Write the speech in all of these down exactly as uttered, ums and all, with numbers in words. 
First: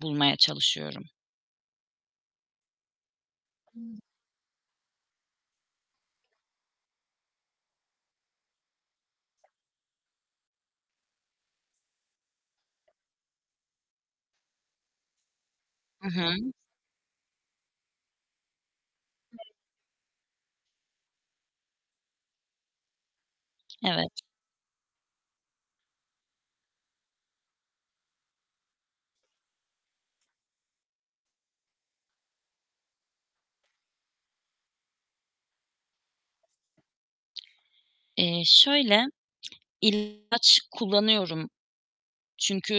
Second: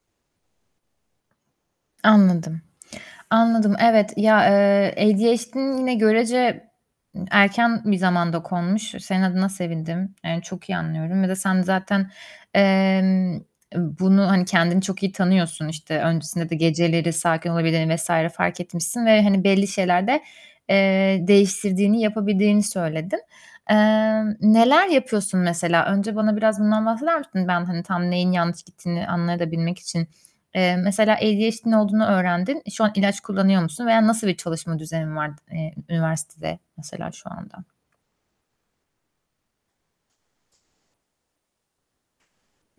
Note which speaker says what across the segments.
Speaker 1: Bulmaya çalışıyorum.
Speaker 2: Anladım. Anladım.
Speaker 1: Hıı.
Speaker 2: Evet, ya, eee, ADHD'n yine görece erken bir zamanda konmuş. Senin adına sevindim. Yani çok iyi anlıyorum. Bir de sen zaten, emm, bunu, hani, kendini çok iyi tanıyorsun. İşte,
Speaker 1: I
Speaker 2: öncesinde
Speaker 1: hı.
Speaker 2: de geceleri sakin olabildiğini vs. fark etmişsin ve, hani, belli şeylerde, eee, değiştirdiğini, yapabildiğini söyledin.
Speaker 1: Evet.
Speaker 2: Emm, neler yapıyorsun mesela? Önce bana biraz bundan bahseder misin? Ben, hani, tam neyin yanlış gittiğini anlayabilmek de için Eee, mesela ADHD'n olduğunu öğrendin. Şu an ilaç kullanıyor musun veya nasıl bir çalışma düzenin var, eee, üniversitede mesela şu anda?
Speaker 1: Eee, şöyle; ilaç kullanıyorum.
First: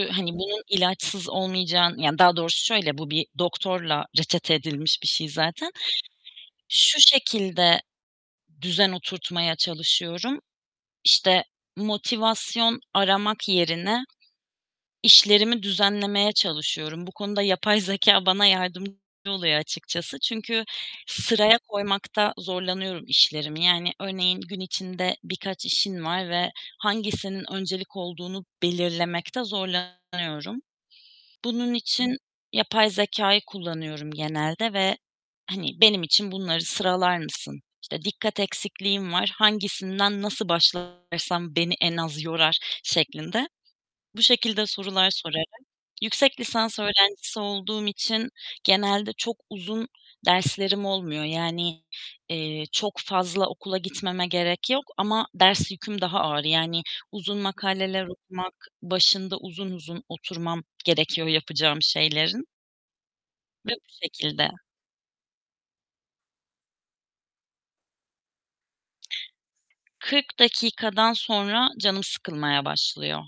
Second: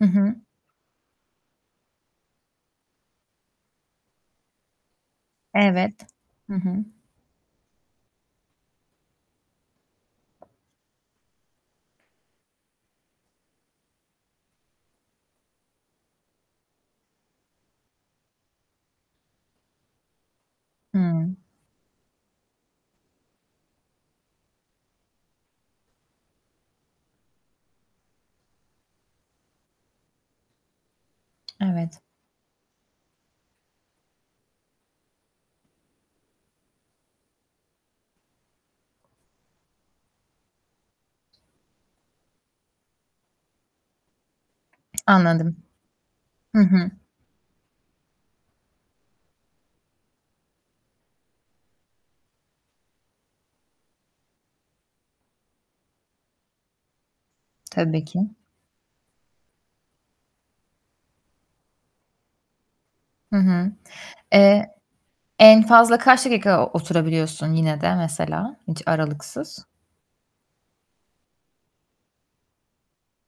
Speaker 2: Hı
Speaker 1: hani,
Speaker 2: hı.
Speaker 1: bunun ilaçsız olmayacağın Yani daha doğrusu şöyle; bu bir doktorla reçete edilmiş bir şey zaten.
Speaker 2: Evet. Hı hı.
Speaker 1: Şu şekilde düzen oturtmaya çalışıyorum: İşte, motivasyon aramak yerine işlerimi düzenlemeye çalışıyorum. Bu konuda yapay zekâ bana yardımcı oluyor açıkçası. Çünkü
Speaker 2: Hıı.
Speaker 1: sıraya koymakta zorlanıyorum işlerimi. Yani örneğin gün içinde birkaç işin var ve hangisinin öncelik olduğunu belirlemekte zorlanıyorum. Bunun
Speaker 2: Evet.
Speaker 1: için yapay zekâyı kullanıyorum genelde ve, hani, "Benim için bunları sıralar mısın? İşte, dikkat eksikliğim var. Hangisinden nasıl başlarsam beni en az yorar?" şeklinde, bu şekilde sorular sorarak.
Speaker 2: Anladım.
Speaker 1: Yüksek
Speaker 2: Hı
Speaker 1: lisans
Speaker 2: hı.
Speaker 1: öğrencisi olduğum için genelde çok uzun derslerim olmuyor. Yani, eee, çok fazla okula gitmeme gerek yok ama ders yüküm daha ağır. Yani uzun
Speaker 2: Tabii
Speaker 1: makaleler
Speaker 2: ki.
Speaker 1: okumak, başında uzun uzun oturmam gerekiyor yapacağım şeylerin.
Speaker 2: Hı
Speaker 1: Ve
Speaker 2: hı.
Speaker 1: bu şekilde.
Speaker 2: Eee, en fazla kaç dakika oturabiliyorsun yine de mesela hiç aralıksız?
Speaker 1: kırk dakikadan sonra canım sıkılmaya başlıyor.